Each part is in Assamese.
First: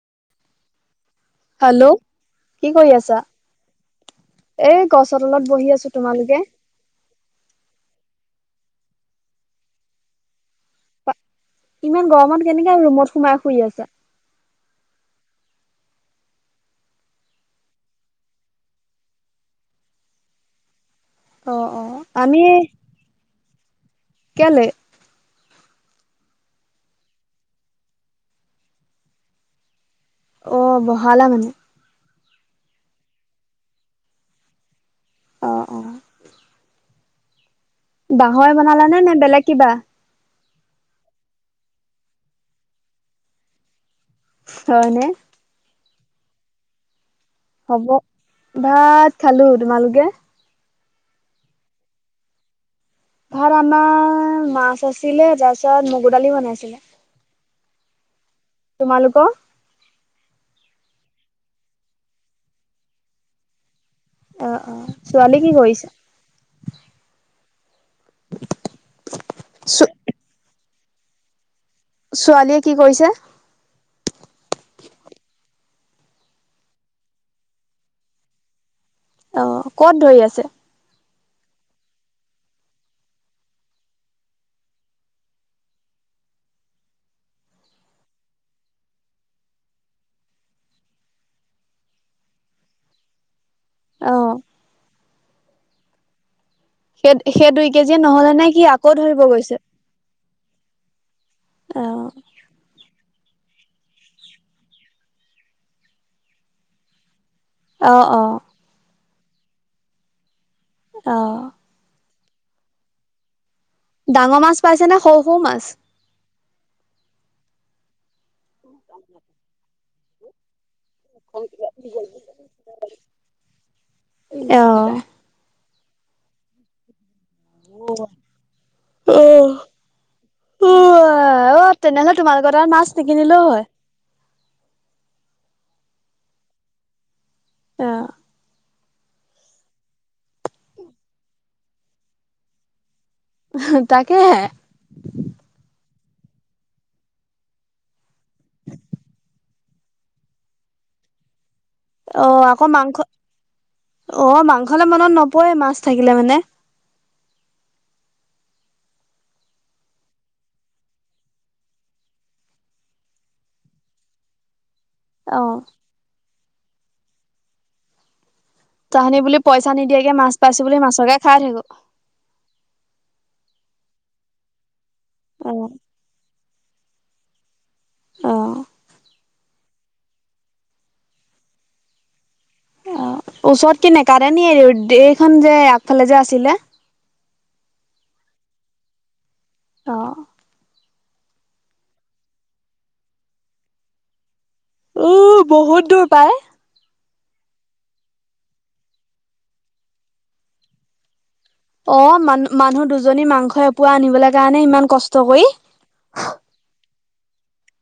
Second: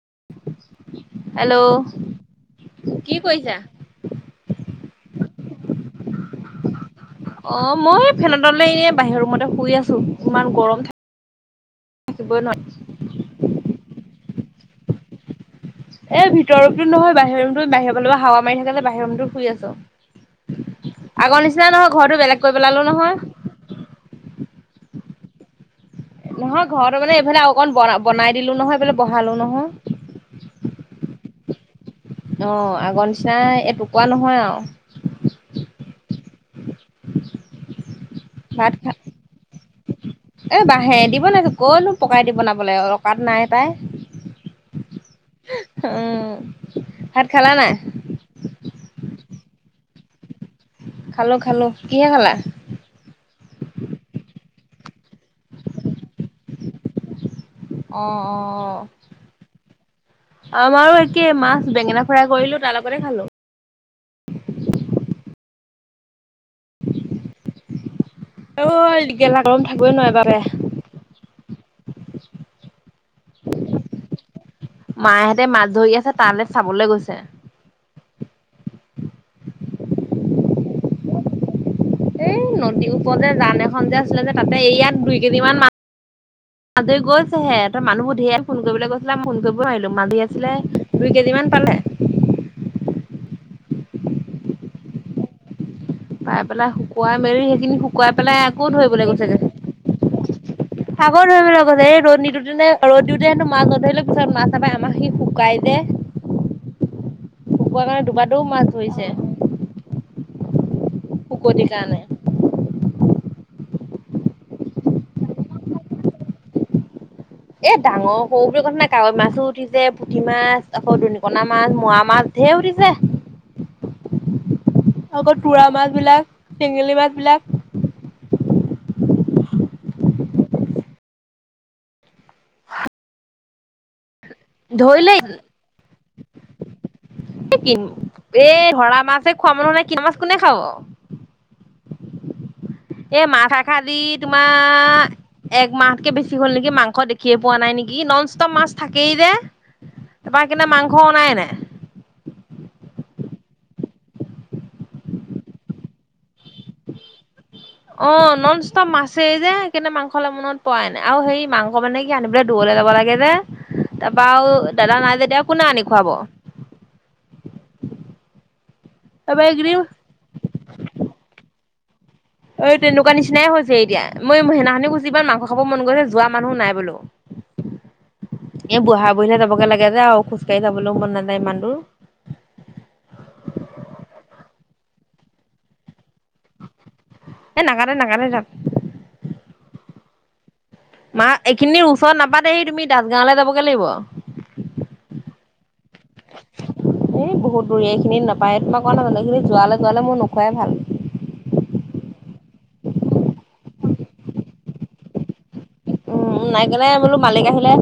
[inaudible] হেল্ল' কি কৰি আছা? এ গছৰ তলত বহি আছো তোমালোকে অ মই ফেনতলে এনে বাহিৰ মতে শুই আছো ইমান গৰম থাক ইমান গৰমত কেনেকে ৰুমত সোমাই শুই আছে। এই ভিতৰতো নহয় বাহিৰ ৰুমতো বাহিৰৰালৰ হাৱা মাৰি থাকিলে বাহিৰ ৰুমতো শুই আছো। আগৰ অ', নিচিনা নহয় অ'। ঘৰটো আমি বেলেগ কৰি পেলালো নহয়। কেলে নহয় ঘৰত মানে এইফালে অকন ব বনাই দিলো নহয় এইফালে বহালো নহয়। অ' বহালা মানে। অ আগৰ নিচনা এটুকা নহয় আৰু অঁ অঁ। বাঁহৰে ভাত খা বনালানে নে বেলেগ কিবা? এ বাঁহে দিবনাইছো কনো পকাই দি বনাবলৈ অকাত নাই পাই। হয়নে? উম। ভাত খালা নাই? হ'ব ভাত খালো তোমালোকে? খালো খালো কিহে খালা? ভাত আমাৰ মাছ আছিলে, তাৰপিছত মগুৰ দালি বনাইছিলে, আহ অ। তোমালোকৰ? আমাৰো একে মাছ বেঙেনা ফ্ৰাই কৰিলো তাৰ লগতে খালো। অ অ ছোৱালী কি কৰিছে? অ গেলা গৰম থাকই নোৱাৰাৰে পাপে। ছোৱালীয়ে কি কৰিছে? মাহঁতে মাছ ধৰি আছে তালৈ চাবলৈ গৈছে। অ কত ধৰি আছে? এই নদীৰ ওপৰ যান এখন যে আছিলে যে তাতে এইয়াত দুই কেজি মান মাছ। আজি গৈছেহে মানুহবোৰ ধেৰ ফোন কৰিবলৈ কৈছিলাম ফোন কৰিব নোৱাৰিলো মাজী আছিলে দুই কেজি মান পালে। [unintelligible] আহ পাই পেলাই সেই, শুকুৱাই মেলি সেই দুই সেইখিনি কেজিয়ে শুকুৱাই নহ'লে পেলাই নে কি আকৌ ধৰিব ল গৈছেগে। গৈছে? সাগৰ ধৰিব লগত অ'। এই ৰ'দ নিদিতে ন ৰ'দ দিওঁতে। মা গধৰিলে পিছত মা তাপাই আমাক সি শুকাই যে। শুকোৱাৰ অ কাৰণে অ দুবাৰটোও মাছ ধৰিছে। অ শুকতি কাৰণে। ডাঙৰ মাছ পাইছে নে সৰু সৰু মাছ। এ ডাঙৰ সৰু বুলি কথা নাই কাৱৈ মাছো উঠিছে, পুঠি মাছ। আকৌ দনিকনাা মাছ মোৱা মাছ ধেৰ উঠিছে। অ আকৌ তোৰা মাছ, বিলাক টেঙেলী মাছ, বিলাক আহ উ অ তেনেহলে তোমালোকত আৰু মাছ নিকিনিলেও হয় ধৰিলে কি এই অ ধৰা মাছে খোৱা মানুহ নাই কি মাছ কোনে খাব। এ মাছ এষাৰ দি তাকেহে তোমাৰ একমাহ তকে বেছি হ'ল নেকি মাংস দেখিয়ে পোৱা নাই নেকি নন ষ্টপ মাছ থাকেই যে। ব কিনে মাংস নাই। আহ আকৌ মাংস অ মাংসলে মনত নপৰে মাছ থাকিলে মানে অ নন ষ্টপ মাছেই যে কিন্তনে মাংস হলে মনত পোৱাই নাই আৰু সেই মাংস মানে কি আনিবলৈ দুৱ। লব লাগে যে তাৰপা দাদা নাই অ যেতিয়া কোনে আনি খুৱাব। তাহানি বুলি তাৰপৰা পইচা এইকেইদিন নিদিয়াকে মাছ পাইছো বুলি মাছকে খাই থাকো। এই তেনেকুৱা নিচিনাই হৈছে এতিয়া মই সেনাখনিনি গুছো ইমান মাংস অ খাব মন গৈছে যোৱা মানুহ নাই বো। অ এ বুহ বহনে যাবগে লাগে যে আৰু খোজ কাঢ়ি যাবলৈও মন নাযায় ইমান দোৰ। অ ওচৰত কিনেকাতে নি এইখন যে আগফালে যে আছিলে? এ নাকাটে নাকাটে তাত। অ মা এইখিনিৰ ওচৰত নাপাতে তুমি দাসগাঁৱলে যাবগৈ লাগিব। উ বহুত দূৰ পায়। এই বহুত দূৰ এই খিনিত নাপায় তোমাৰ কোৱা নাই জানো এইখিনি যোৱালে যোৱালে মোৰ নোখোৱাই ভাল। অ মানু মানুহ দুজনী মাংস এপোৱা আনিবলৈ কাৰণে ইমান কষ্ট কৰি। উ নাই কেনে বোলো মালিক আহিলে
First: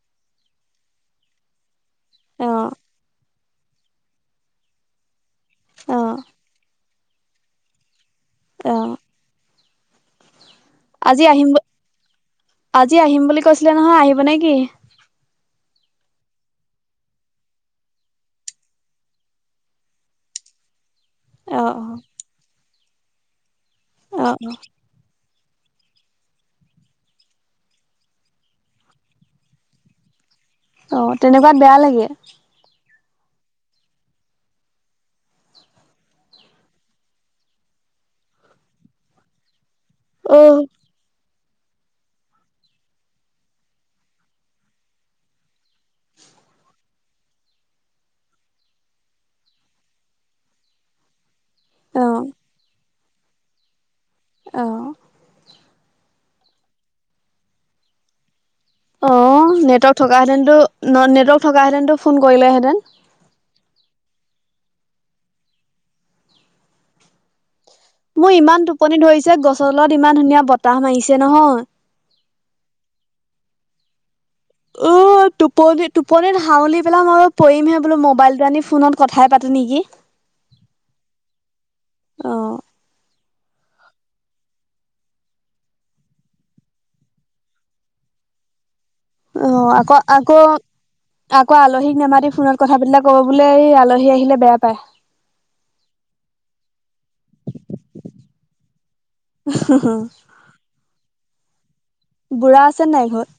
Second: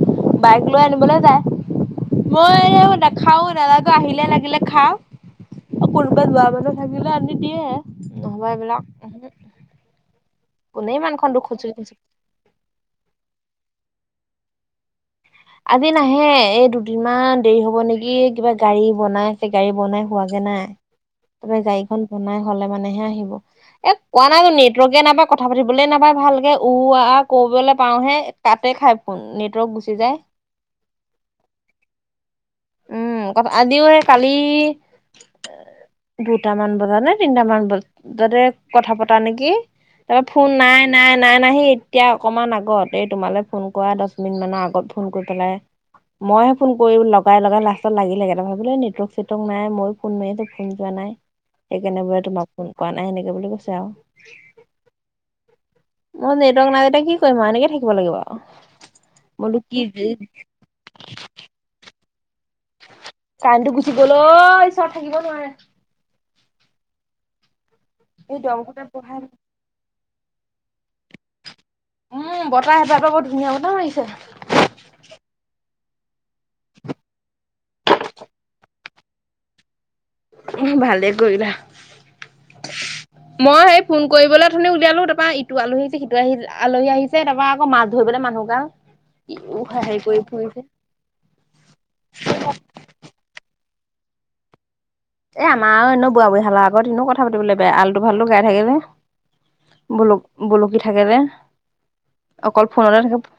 বাইক লৈ আনিবলৈ যায়। অ মই নাখা- খাও নালাগে, আহিলে লাগিলে খাও। অ কোনোবা যোৱা মানুহ থাকিলে আনি দিয়ে। নহব এই অ বিলাক, উমহো। আজি আহিম খুচৰি আজি আহিম বুলি কৈছিলে নহয় আহিব নেকি? আজি নাহে, এই দুদিনমান দেৰি হব নেকি, কিবা গাড়ী বনাইছে, গাড়ী বনাই হোৱাগে নাই। তাপা অ গাড়ীখন বনাই হলে মানেহে আহিব। এ কোৱা অ নাই জানো নেটৱৰ্কে নাপায় কথা পাতিবলে নাপায় ভালকে, উ আ কৰিবলৈ পাওহে, কাতে খাই ফোন, নেটৱৰ্ক গুচি যায়। অঁ তেনেকুৱাত বেয়া লাগে। উম ক আজিও এই কালি দুটামান বজাত নে তিনটামান বজাতে কথা পতা নেকি। তাৰপৰা অ ফোন নাই নাই নাই নাহি এতিয়া অকমান আগত, এই তোমালৈ ফোন কৰা দহ মিনিট মানৰ আগত ফোন কৰি পেলাই মই হে ফোন কৰি ল লগাই লগাই লাষ্টত লাগিলেগে, তাৰপৰা ভাবিলো নেটৱৰ্ক চেটৱৰ্ক নাই, মইয়ো ফোন মাৰি আছো ফোন যোৱা নাই। সেইকাৰণে অ বোলে তোমাক ফোন কোৱা নাই সেনেকে বুলি কৈছে আৰু। অহ। মোৰ নেটৱৰ্ক নাই তেতিয়া কি কৰিম আৰু এনেকে থাকিব লাগিব আৰু। মই অঁ বোলো কি নেটৱৰ্ক থকাহেতেনটো নেটৱৰ্ক থকাহেতেনটো কাৰেণ্টো গুচি গল অ ঈশ্বৰ থাকিব নোৱাৰে। মোৰ এই ইমান দমকতে টোপনি বহাই ধৰিছে, গছৰ তলত ইমান ধুনীয়া বতাহ মাৰিছে নহয়। উম বতাহ সেইফালৰ পৰা বৰ ধুনীয়া বতাহ মাৰিছে। উ টোপনি টোপনিত হাউলী পেলাই মই বোলো পৰিমহে বোলো, মোবাইলটো আনি ফোনত কথাই পাতো নেকি। ভালে কৰিলা। অ মই সেই ফোন কৰিবলৈ উঠনি উলিয়ালো, তাৰপৰা ইটো আলহী আহিছে সিটো আহি আলহী আহিছে তাৰপৰা আকৌ মাছ ধৰিবলে মানুহগাল। অ আকৌ আকৌ আকৌ আলহীক নেমাতি ফোনত কথা পাতিলে কব বোলে এই আল- আলহী আহিলে বেয়া পায়। এ আমাৰো আৰু এনেও বুঢ়া বুঢ়ীহালৰ আগত এনেও কথা পাতিবলৈ বেয়া, আলটোফালটো গাই থাকে যে। ব'লক ব'লকি থাকে যে। বুঢ়া আছে নাই ঘৰত?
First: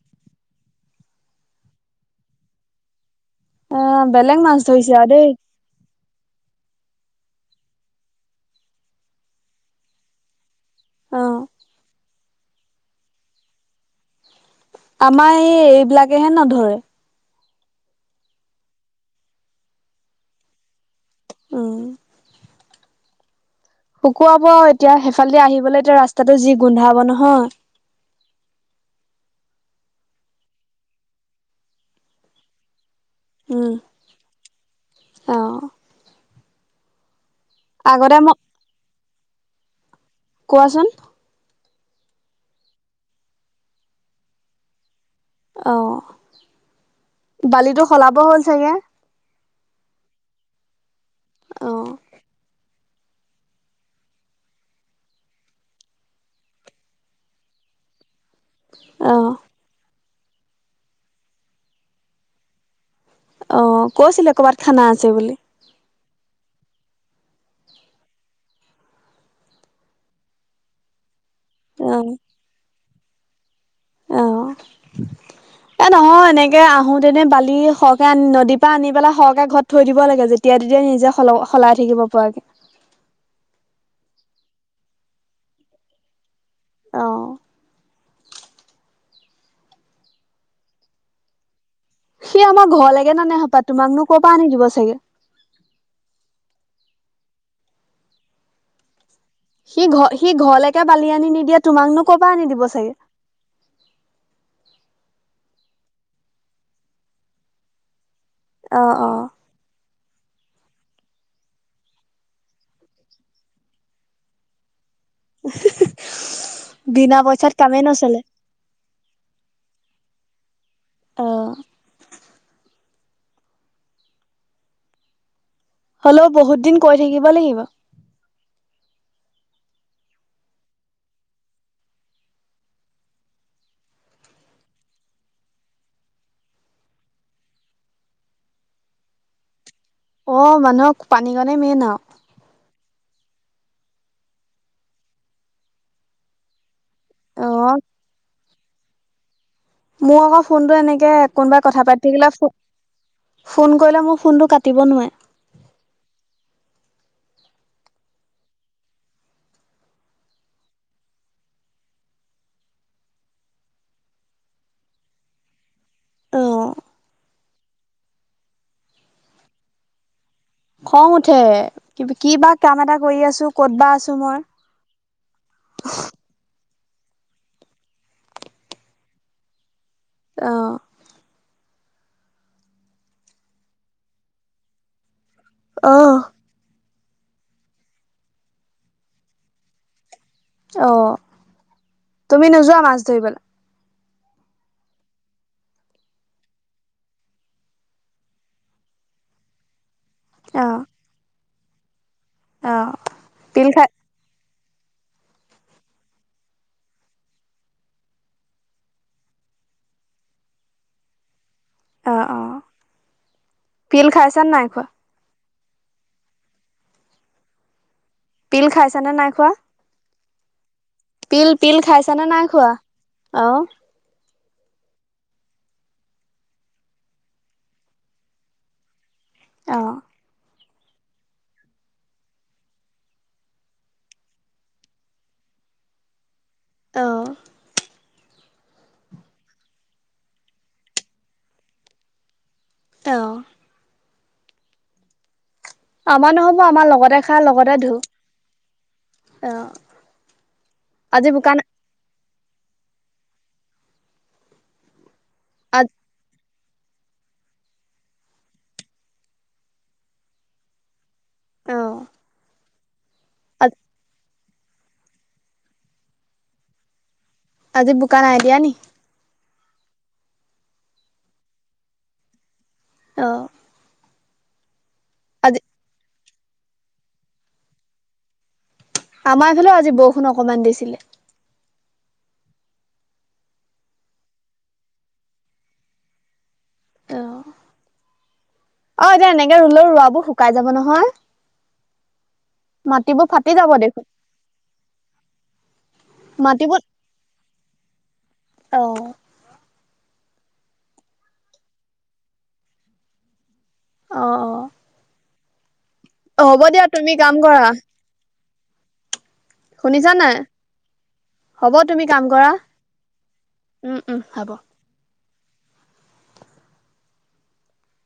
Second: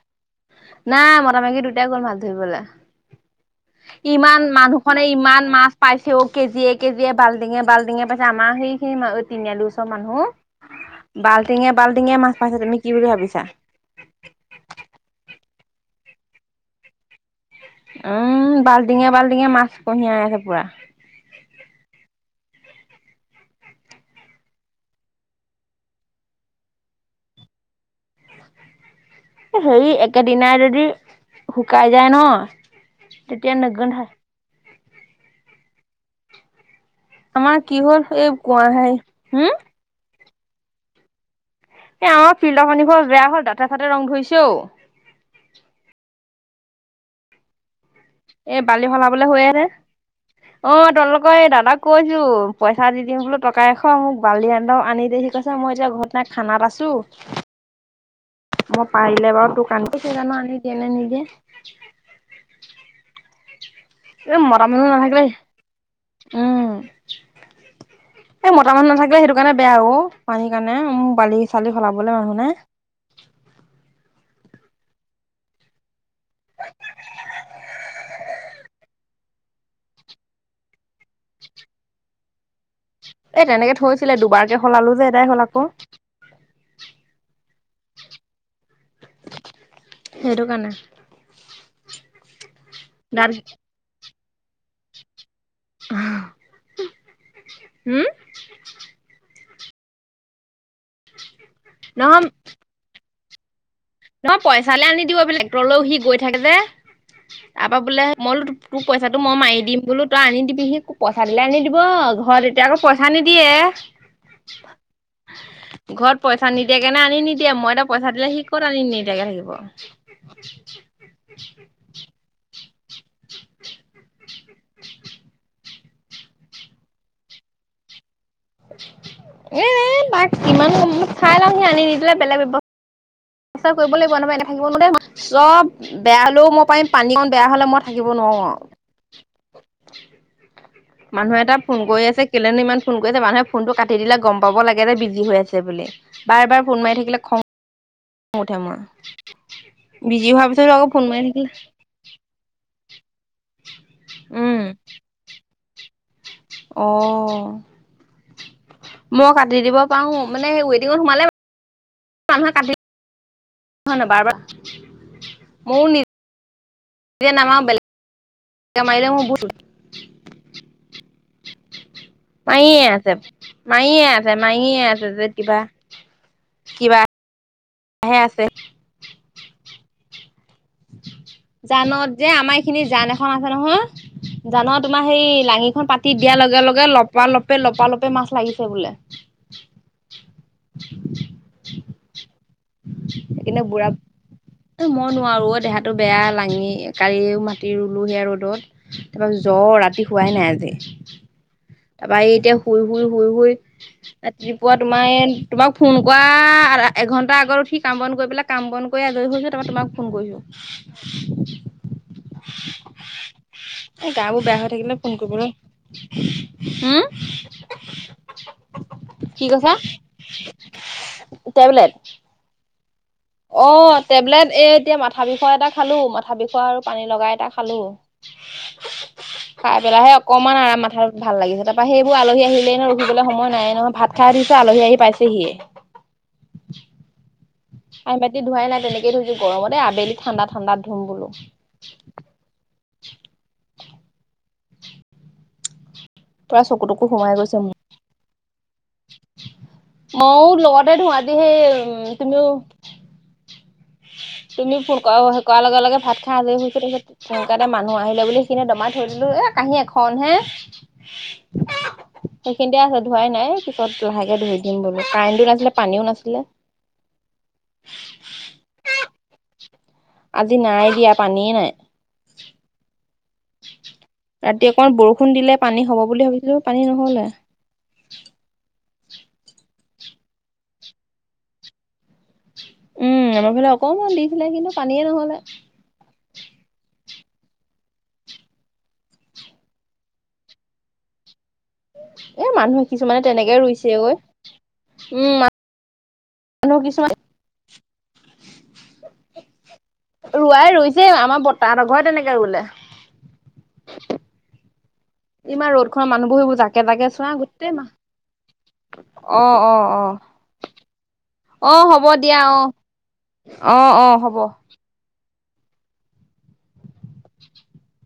নাই মতা মাইকী দুটাই গল মাছ ধৰিবলে। অ বেলেগ ইমান মাছ ধৰিছে মানুহখনে আৰু দেই ইমান মাছ পাইছ- ছে ঔ কেজিয়ে কেজিয়ে বালটিঙে বালটিঙে পাইছে, আমাৰ সেইখিনি তিনিআলিৰ ওচৰ মানুহ। অ বাল্টিঙে বাল্টিঙে মাছ পাইছে তুমি কি বুলি ভাবিছা? আমাৰ এই এইবিলাকেহে নধৰে। উম বাল্টিঙে বাল্টিঙে মাছ কঢ়িয়াই আছে পোৰা। উম। শুকুৱাব আৰু এতিয়া, সেইফালেদি আহিবলৈ এতিয়া ৰাস্তাটো যি গোন্ধাব নহয়। এ হেৰি একেদিনাই যদি শুকাই যায় ন তেতিয়া উম নোগোন্ধায়। অ। আমাৰ কি হ'ল আগতে এই মোক কোঁৱাই সেই, হম? কোৱাচোন? এ আমাৰ ফিল্ডাৰ পানী বৰ বেয়া হল, দাঁতে চাতে ৰং ধৰিছে অ। অহ, বালিটো সলাব হ'ল এ চাগে বালি সলাবলে হৈ আছে অ তোমলোকৰ এই অ দাদাক কৈছো পইচা পিঠা দি দিওঁ বোলো টকা এশ মোক বালি আন্দ আনি দেই ঠিক আছে মই এতিয়া ঘৰত নাই খানাত আছোঁ। মই অ পাৰিলে বাৰু দোকান কেইজানো আনি দিয়ে নে নিদিয়ে? অ। কৈছিলে এই কৰ'বাত খানা মটামানুহ আছে নাথাকিলে বুলি উম। এই মতা মানুহ নাথাকিলে সেইটো কাৰণে বেয়া অ পানীৰ কাৰণে অ বালি চালি অ সলাবলৈ মানুহ নাই। [inaudible] এই নহয় এনেকৈ আহোঁতেনে বালি সৰহকৈ আনি নদীৰ পৰা আনি পেলাই সৰহকৈ ঘৰত থৈ দিব লাগে যেতিয়া তেতিয়া নিজে স সলাই থাকিব পৰাকে এই তেনেকে থৈছিলে দুবাৰকে সলালো যে এটাই হ'ল আক অহ সেইটো কাৰণে সি আমাৰ ঘৰ লাগে দাদ নানে হপা তোমাকনো কৰ পৰা আনি দিব চাগে। আহ হুম সি ঘৰ সি ঘৰলৈকে বালি আনি নিদিয়ে তোমাকনো কব নহয় পৰা আনি দিব চাগে। নহয় পইচালৈ আনি দিব বোলে টেক্টৰলে সি গৈ থাকে যে। তাৰপৰা বোলে মইলো তোৰ অ', পইচাটো অ', মই মাৰি দিম বোলোত তই আনি দিবি সি পইচা দিলে আনি দিব ঘৰত এতিয়া আকৌ পইচা নিদিয়ে। ঘৰত পইচা নিদিয়ে কেনে আনি বিনা নিদিয়ে পইচাত মই কামেই এতিয়া পইচা নচলে। দিলে সি তিনিটাকে থাকিব অহ [inaudible] হলেও বহুত দিন কৈ থাকিব লাগিব। এ এ বাক কিমান চাই লওঁ সি আনি নিদিলে বেলেগ ব্যৱ পিছে কৰিব লাগিব নাপাই এনে থাকিব নো দেই চব বেয়া হলেও মই পাৰিম পানীকণ বেয়া হ'লে মই থাকিব নোৱাৰো। অ। অ মানুহক পানী মানুহে কণে এটা ফোন মেইন আৰু কৰি আছে কেলে নো ইমান ফোন কৰিছে, মানুহে ফোনটো কাটি দিলে গম পাব লাগে যে বিজি হৈ আছে বুলি, বাৰে বাৰে ফোন মাৰি থাকিলে খং অ', উঠে মোৰ। মোৰ বিজি আকৌ হোৱাৰ পিছত ফোনটো ফোন এনেকে মাৰি থাকিলে কোনোবাই কথা পাতি থাকিলে ফো ফোন কৰিলে মোৰ ফোনটো উম কাটিব নোৱাৰে। অ। মই কাটি দিব পাৰো মানে ৱেডিঙত সোমালে মানুহে কাটি নহয় নহয় বাৰ বাৰ ময়ো নি আহ। এতিয়া নামাওঁ বেলেগ মাৰিলে মই বো খং উঠে। কি বা কাম মায়ীয়ে এটা আছে, কৰি আছো ক'ত বা মায়ীয়ে আছো আছে, মই। মায়ীয়ে আছে যে কিবা কিবাহে আছে? অ', জানত যে আমাৰ এইখিনি জান এখন আছে নহয়, জানৰ তোমাৰ হেৰি লাঙিখন পাতি অ', দিয়াৰ লগে লগে লপা লপে লপা লপে মাছ লাগিছে বোলে। অ', তুমি নোযোৱা মাছ ধৰিবলৈ? কিনে বুঢ়া তে মই নোৱাৰো অ দেহাটো বেয়া লাঙি, কাড়ি, মাতি ৰুলো সেয়া ৰ'দত তাৰপা জ্বৰ ৰাতি খোৱাই নাই আজি। অ', তাৰপৰা এতিয়া শুই অ', শুই শুই শুই পিল খাই আজিপোৱা তোমাৰ তোমাক ফোন কৰা আ এঘণ্টা আগৰ সি কাম বন কৰি পেলাই কাম বন কৰি আজৰি হৈ হৈছে তাৰপৰা তোমাক ফোন কৰিছো। অ', অ', পিল এ খাইছা গাবোৰ নে বেয়া নাই হৈ খোৱা? থাকিলে ফোন কৰিব ৰ! হুম। পিল খাইছা নে নাই কি খোৱা? কৈছা? পিল পিল টেবলেট খাইছা নে নাই খোৱা? অ টেবলেট এ এতিয়া মাথা বিষ এটা খালো মাথা বিষ আৰু পানী লগা এটা খালো। খাই অ'। পেলাই হে অকমান আৰাম ভাল- ভাল লাগিছে, তাৰপৰা সেইবোৰ আলহী আহিলে নো ৰখিব সময় নাই নহয় ভাত খাই দিছে আলহী আহি পাইছেহিয়ে। [inaudible] অ', আই মাতি ধোৱাই নাই তেনেকেই থৈছো গৰমতে আবেলি ঠাণ্ডা ঠাণ্ডাত ধুম বোলো। তে অ। আমাৰ নহব পুৰা চকু আমাৰ তকু লগতে সোমাই খা গৈছে লগতে মোৰ ধো আহ। ময়ও লগতে ধো আজি সেই উম তুমিও তুমি ফোন ক কৰাৰ লগে আজ লগে ভাত খাই আজৰি পিছত তেনেকা এটা মানুহ আহিলে বুলি সেইখিনি দমাই থৈ দিলো এ কাঁহী এখন হে। অহ। খিন্দাই আছে ধোৱাই নাই পিছত লাহেকে ধুই দিম বোলো, কাৰেণ্টও নাছিলে পানীও নাছিলে। আজি বোকা নাই দিয়া নি? আজি নাই দিয়া পানীয়ে নাই? অ। ৰাতি অকমান বৰষুণ দিলে পানী হ'ব বুলি ভাবিছিলো পানী নহলেই। আমাৰ ফালেও আজি বৰষুণ অকমান দিছিলে। উম, আমাৰ ফালে অকমান দিছিলে কিন্তু পানীয়ে নহলে। অ এতিয়া এনেকে ৰুলেও ৰোৱাবোৰ শুকাই যাব নহয়। এ মানুহে কিছুমানে মাটিবোৰ ফাটি তেনেকে যাব ৰুইছে দেখোন। ঐ। উম মা মাটিবত আহ ৰুোৱাই ৰুইছে আমাৰ বতাহতৰ ঘৰত তেনেকে ৰুলে অঁ অঁ ইমান ৰ'দ খনৰ মানুহ বহীবোৰ জাকে তাকে চোৱা কাম কৰা, গোটেই মাহ আহ অ অ শুনিছা নাই? অ তুমি হ'ব কাম দিয়া কৰা, অ অ উম, অ উম, হ'ব [inaudible]